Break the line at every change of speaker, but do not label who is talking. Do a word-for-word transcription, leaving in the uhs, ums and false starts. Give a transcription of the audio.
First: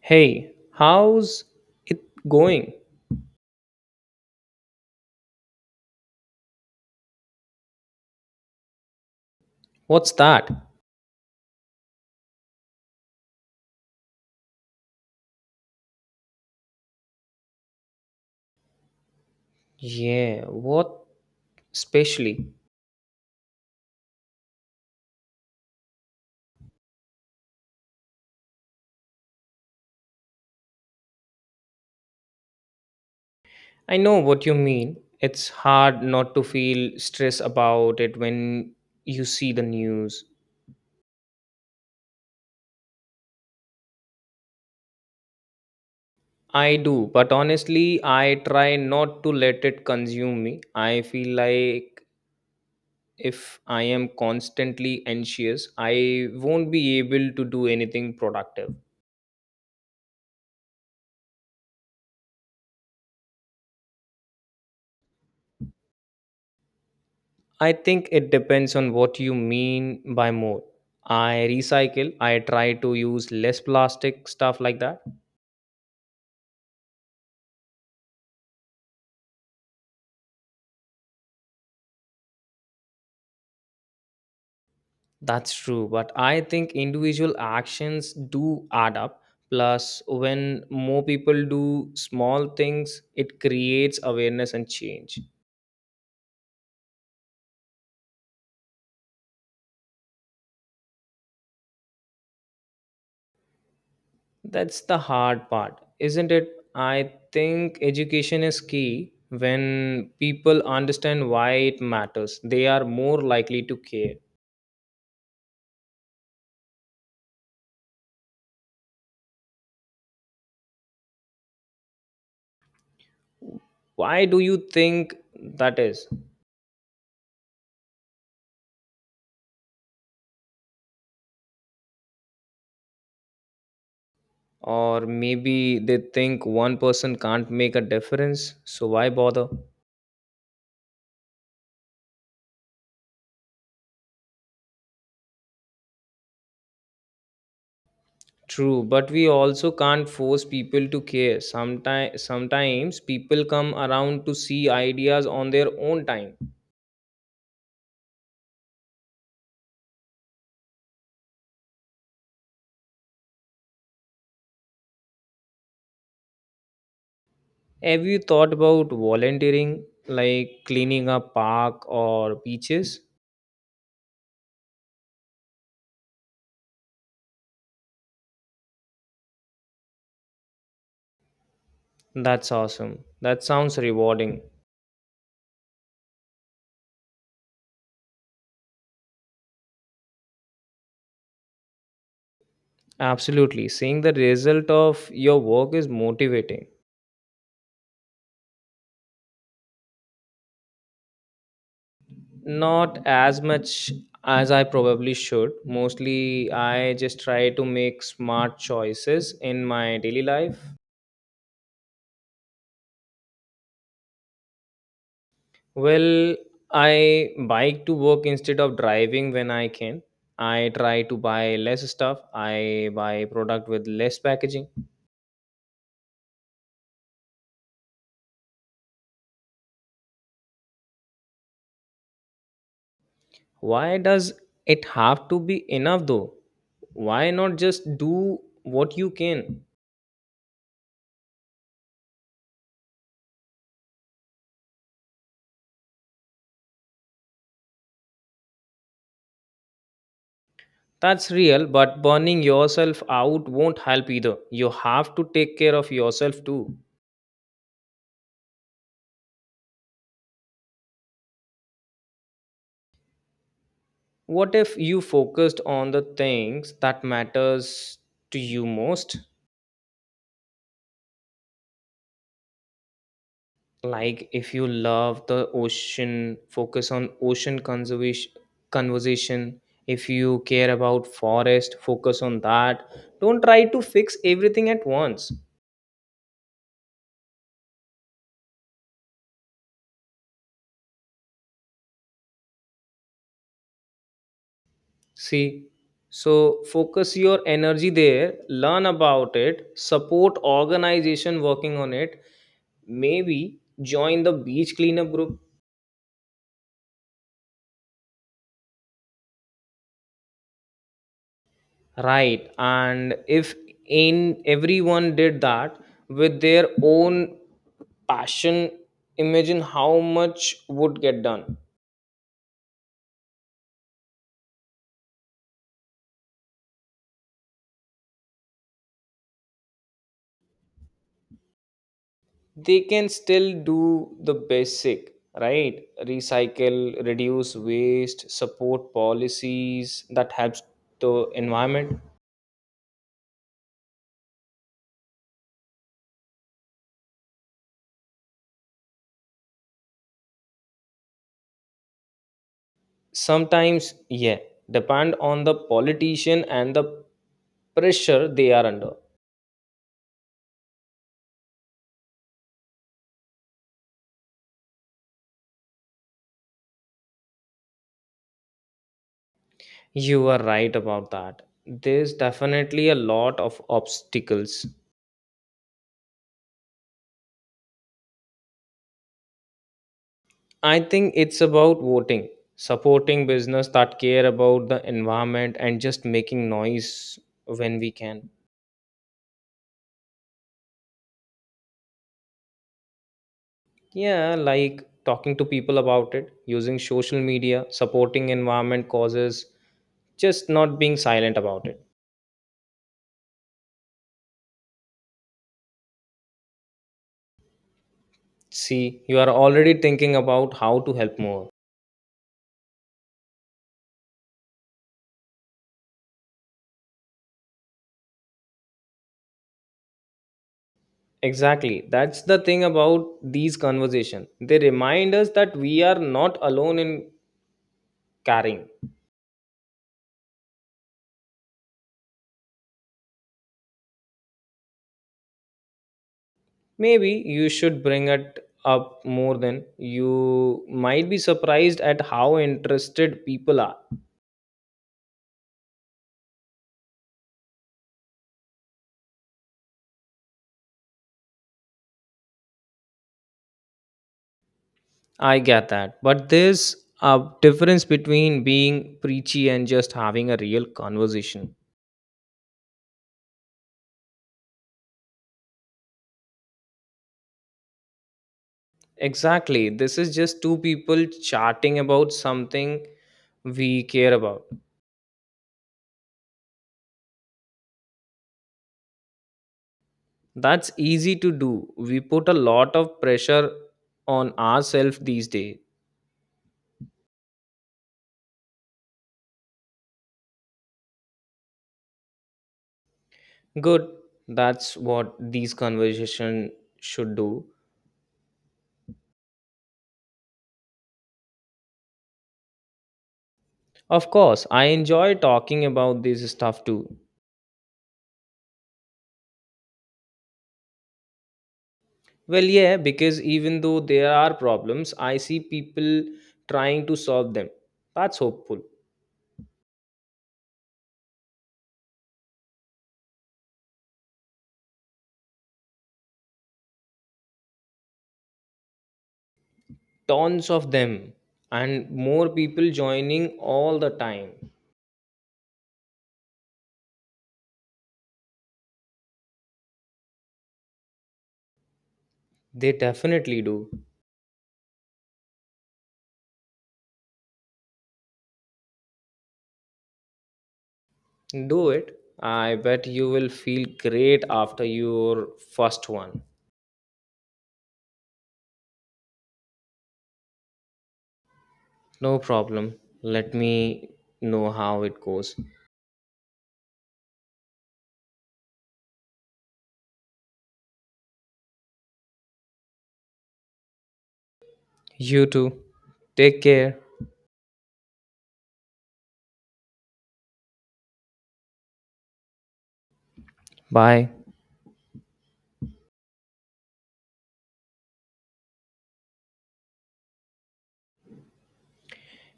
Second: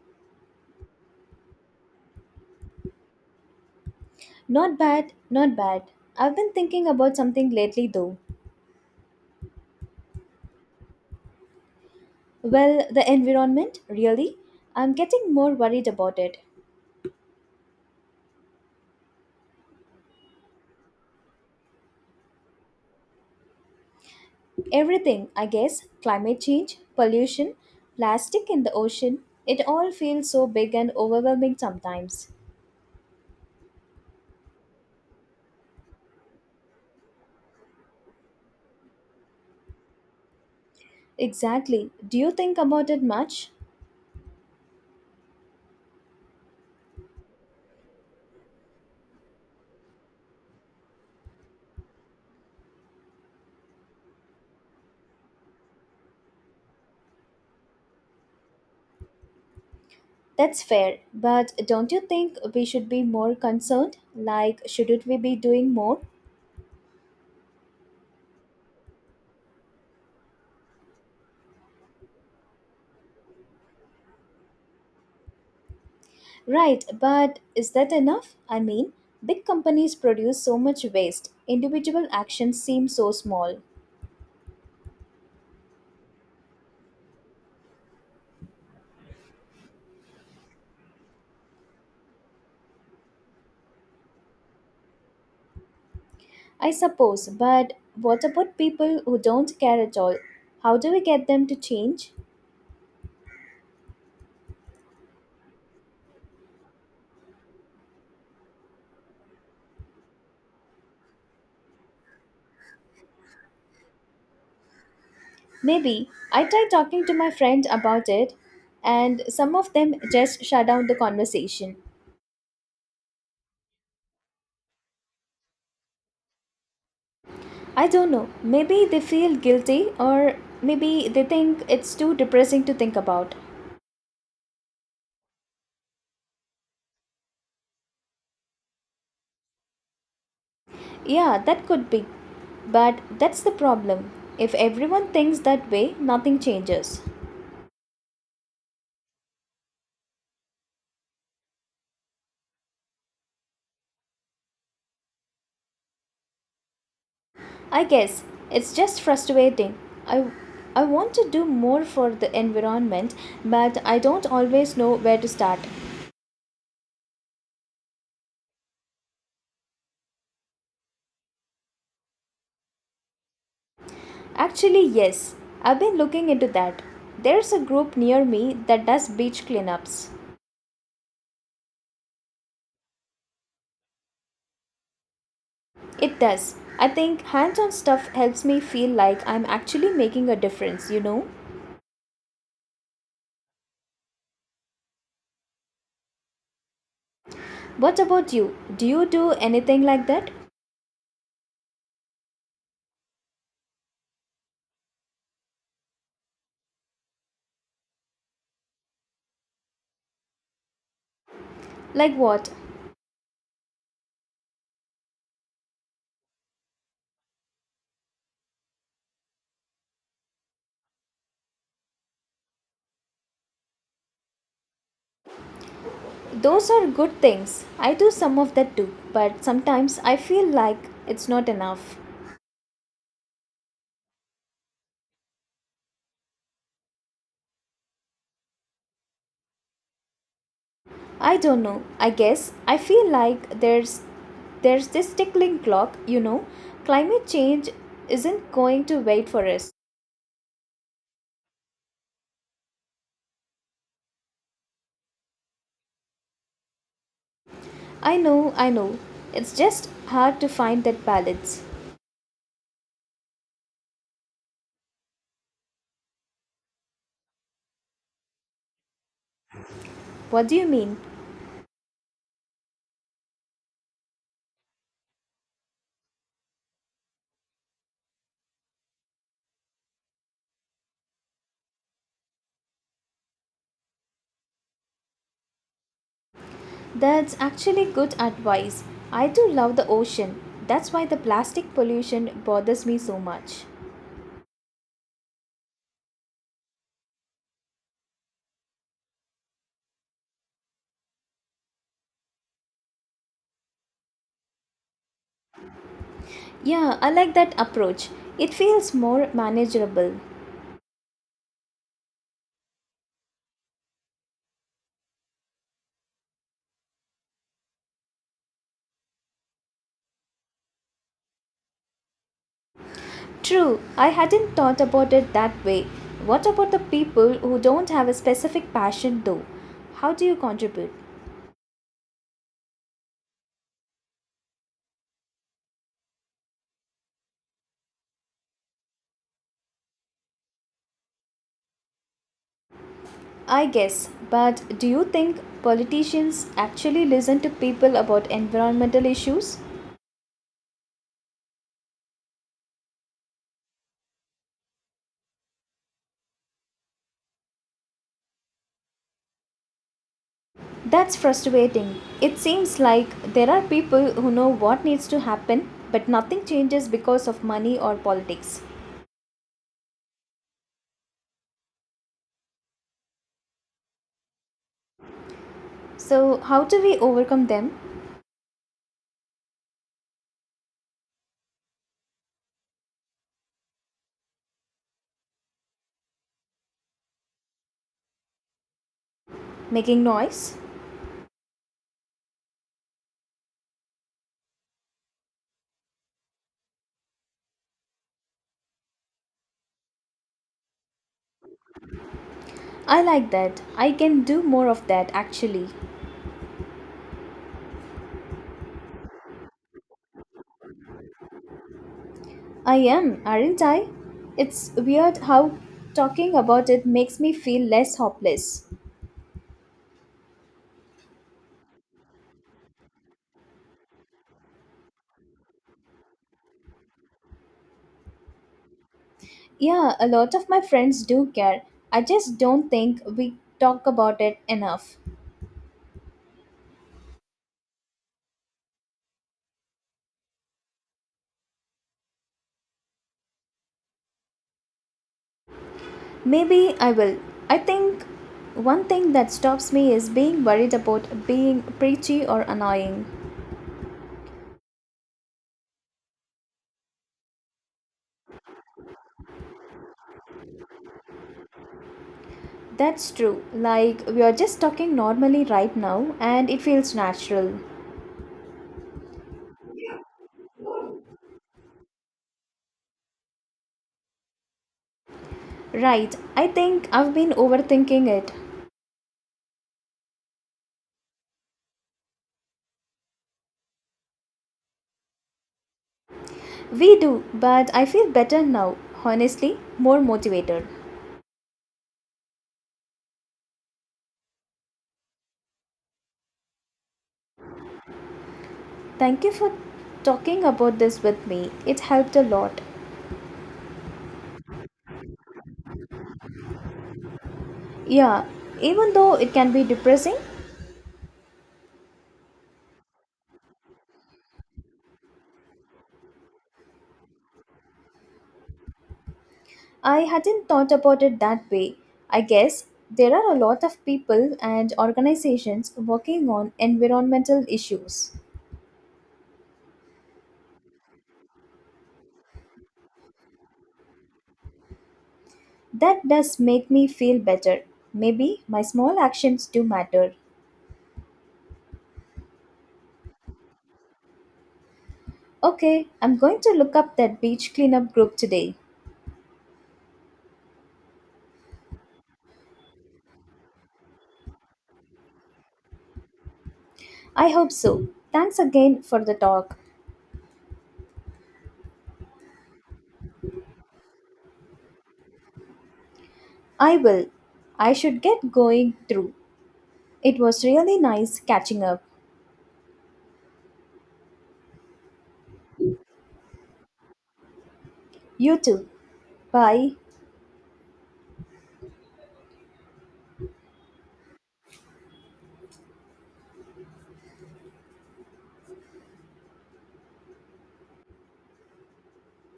Hey, how's it going?
Not bad, not bad. I've been thinking about something lately though.
What's that?
Well, the environment, really. I'm getting more worried about it.
Yeah, what especially?
Everything, I guess climate change, pollution, plastic in the ocean. It all feels so big and overwhelming sometimes.
I know what you mean. It's hard not to feel stress about it when you see the news.
Exactly. Do you think about it much?
I do, but honestly, I try not to let it consume me. I feel like if I am constantly anxious, I won't be able to do anything productive.
That's fair, but don't you think we should be more concerned? Like, shouldn't we be doing more?
I think it depends on what you mean by more. I recycle, I try to use less plastic, stuff like that.
Right, but is that enough? I mean, big companies produce so much waste. Individual actions seem so small.
That's true, but I think individual actions do add up. Plus, when more people do small things, it creates awareness and change.
I suppose, but what about people who don't care at all? How do we get them to change?
That's the hard part, isn't it? I think education is key. When people understand why it matters, they are more likely to care.
Maybe. I tried talking to my friend about it, and some of them just shut down the conversation.
Why do you think that is?
I don't know. Maybe they feel guilty, or maybe they think it's too depressing to think about.
Or maybe they think one person can't make a difference, so why bother?
Yeah, that could be. But that's the problem. If everyone thinks that way, nothing changes.
True, but we also can't force people to care. Sometimes, sometimes people come around to see ideas on their own time.
I guess it's just frustrating. I I want to do more for the environment, but I don't always know where to start.
Have you thought about volunteering, like cleaning a park or beaches?
Actually, yes. I've been looking into that. There's a group near me that does beach cleanups.
That's awesome. That sounds rewarding.
It does. I think hands-on stuff helps me feel like I'm actually making a difference, you know?
Absolutely. Seeing the result of your work is motivating.
What about you? Do you do anything like that?
Not as much as I probably should. Mostly, I just try to make smart choices in my daily life.
Like what?
Well, I bike to work instead of driving when I can. I try to buy less stuff. I buy product with less packaging.
Those are good things. I do some of that too, but sometimes I feel like it's not enough.
Why does it have to be enough though? Why not just do what you can?
I don't know. I guess I feel like there's there's this tickling clock, you know. Climate change isn't going to wait for us.
That's real, but burning yourself out won't help either. You have to take care of yourself too.
I know, I know. It's just hard to find that balance.
What if you focused on the things that matters to you most,
What do you mean?
like if you love the ocean, focus on ocean conservation conversation. If you care about forest, focus on that. Don't try to fix everything at once.
That's actually good advice. I do love the ocean. That's why the plastic pollution bothers me so much.
See, so focus your energy there, learn about it, support organization working on it, maybe join the beach cleanup group.
Yeah, I like that approach. It feels more manageable.
Right. And if in everyone did that with their own passion, imagine how much would get done.
True, I hadn't thought about it that way. What about the people who don't have a specific passion though? How do you contribute?
They can still do the basic, right? Recycle, reduce waste, support policies that helps the environment.
I guess, but do you think politicians actually listen to people about environmental issues?
Sometimes, yeah, depend on the politician and the pressure they are under.
That's frustrating. It seems like there are people who know what needs to happen, but nothing changes because of money or politics.
You are right about that. There's definitely a lot of obstacles.
So, how do we overcome them?
I think it's about voting, supporting business that care about the environment and just making noise when we can.
Making noise?
Yeah, like talking to people about it, using social media, supporting environment causes, just not being silent about it.
I like that. I can do more of that actually.
See, you are already thinking about how to help more.
I am, aren't I? It's weird how talking about it makes me feel less hopeless.
Exactly. That's the thing about these conversations. They remind us that we are not alone in carrying.
Yeah, a lot of my friends do care. I just don't think we talk about it enough.
Maybe you should bring it up more than you might be surprised at how interested people are.
Maybe I will. I think one thing that stops me is being worried about being preachy or annoying.
I get that. But there's a difference between being preachy and just having a real conversation.
That's true. Like, we are just talking normally right now, and it feels natural.
Exactly. This is just two people chatting about something we care about.
Right, I think I've been overthinking it.
That's easy to do. We put a lot of pressure on ourselves these days.
We do, but I feel better now, honestly, more motivated.
Good. That's what these conversation should do.
Thank you for talking about this with me. It helped a lot.
Of course, I enjoy talking about this stuff too.
Yeah, even though it can be depressing,
Well, yeah, because even though there are problems, I see people trying to solve them. That's hopeful.
I hadn't thought about it that way. I guess there are a lot of people and organizations working on environmental issues.
Tons of them and more people joining all the time.
That does make me feel better. Maybe my small actions do matter.
They definitely do.
Okay, I'm going to look up that beach cleanup group today.
Do it. I bet you will feel great after your first one.
I hope so. Thanks again for the talk.
No problem. Let me know how it goes.
I will. I should get going through. It was really nice catching up.
You too. Take care.
You too. Bye.
Bye.